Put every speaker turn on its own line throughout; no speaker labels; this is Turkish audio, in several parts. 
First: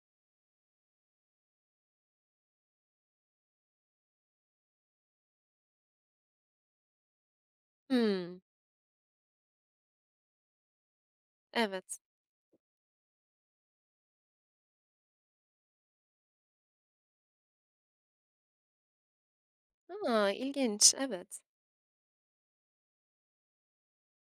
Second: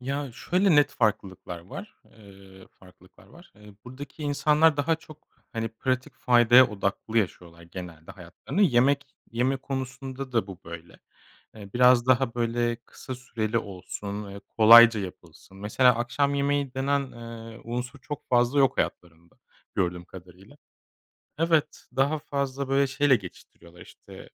Ya, şöyle net farklılıklar var, eee, farklılıklar var. Eee, buradaki insanlar daha çok, hani, pratik faydaya odaklı yaşıyorlar genelde
Hımm.
hayatlarını. Yemek yeme konusunda da bu böyle. Eee,
Evet.
biraz daha böyle kısa süreli olsun, eee, kolayca yapılsın. Mesela akşam yemeği denen, eee, unsur çok fazla yok hayatlarında gördüğüm
A!
kadarıyla.
İlginç. Evet.
Evet, daha fazla, böyle, şeyle geçiştiriyorlar, işte,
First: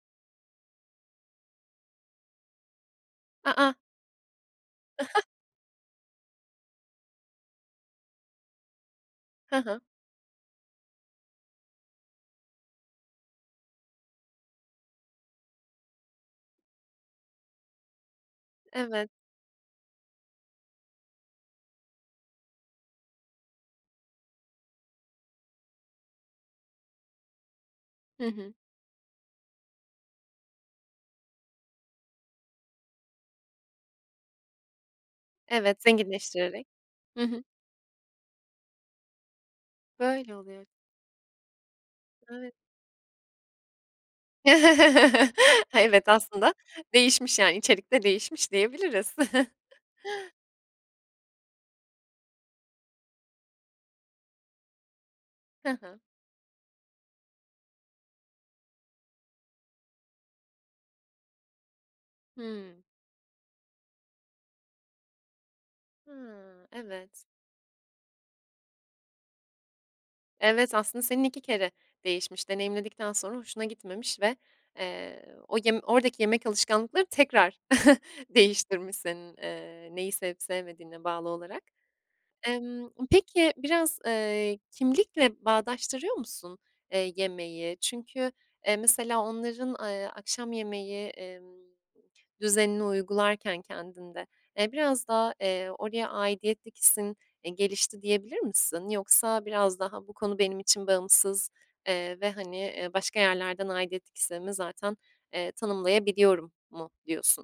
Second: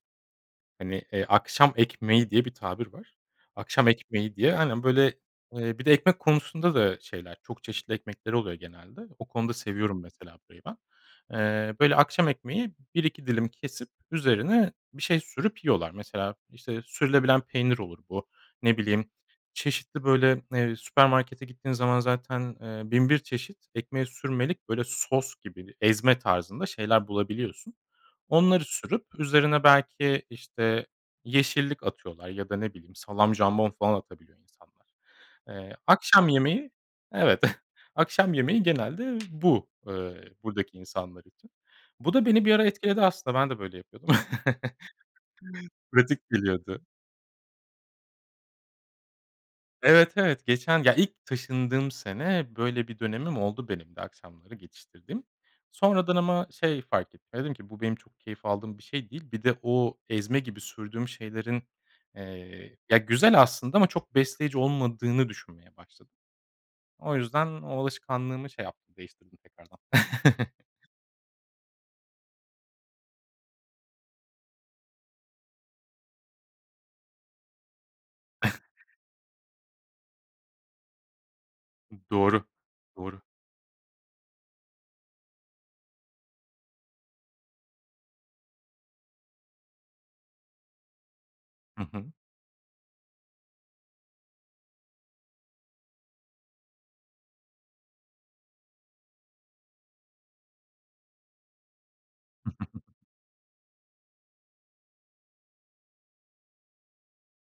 hani, eee, akşam ekmeği diye bir tabir var.
A, a!
Akşam ekmeği diye Aynen, böyle eee, bir de ekmek konusunda da şeyler, çok çeşitli ekmekleri oluyor genelde. O konuda
He he.
seviyorum mesela burayı ben. Eee, böyle, akşam ekmeği 1-2 dilim kesip üzerine bir şey sürüp yiyorlar. Mesela, işte, sürülebilen peynir olur bu. Ne
Evet.
bileyim, çeşitli, böyle, eee, süpermarkete gittiğin zaman zaten, eee, bin bir çeşit ekmeğe sürmelik böyle sos gibi, ezme tarzında şeyler bulabiliyorsun.
Hı hı.
Onları sürüp üzerine belki, işte, yeşillik atıyorlar ya da, ne bileyim, salam, jambon falan atabiliyor insanlar. Eee,
Evet,
akşam
zenginleştirerek.
yemeği
Hı
Evet.
hı.
Akşam yemeği genelde bu, eee,
Böyle oluyor.
buradaki insanlar için. Bu da beni bir
Evet.
ara etkiledi aslında. Ben de böyle yapıyordum.
Evet,
Pratik
aslında
geliyordu.
değişmiş yani içerik de değişmiş diyebiliriz.
Evet, evet geçen ya, ilk taşındığım sene böyle bir dönemim oldu benim de akşamları geçiştirdiğim.
Hı hı.
Sonradan ama şey fark ettim, ya, dedim ki: "Bu benim çok keyif aldığım bir şey değil." Bir de o ezme gibi sürdüğüm şeylerin,
Hıı.
eee, ya, güzel aslında ama çok besleyici olmadığını düşünmeye başladım.
Ha,
O
evet.
yüzden o alışkanlığımı şey yaptım, değiştirdim tekrardan.
Evet, aslında senin 2 kere değişmiş. Deneyimledikten sonra hoşuna gitmemiş ve, eee, o yem oradaki yemek alışkanlıkları tekrar değiştirmiş senin, eee, neyi sevip sevmediğine bağlı olarak.
Hı, doğru,
Emm,
doğru.
peki, biraz eee, kimlikle bağdaştırıyor musun, eee, yemeği? Çünkü, eee, mesela onların a eee, akşam yemeği, emm,
Hı hı.
düzenini uygularken kendinde, eee, biraz daha, eee, oraya aidiyetlik hissin, eee, gelişti diyebilir misin? Yoksa biraz daha bu konu benim için bağımsız, eee, ve, hani, eee, başka yerlerden aidiyetlik hissimi zaten, eee, tanımlayabiliyorum mu diyorsun?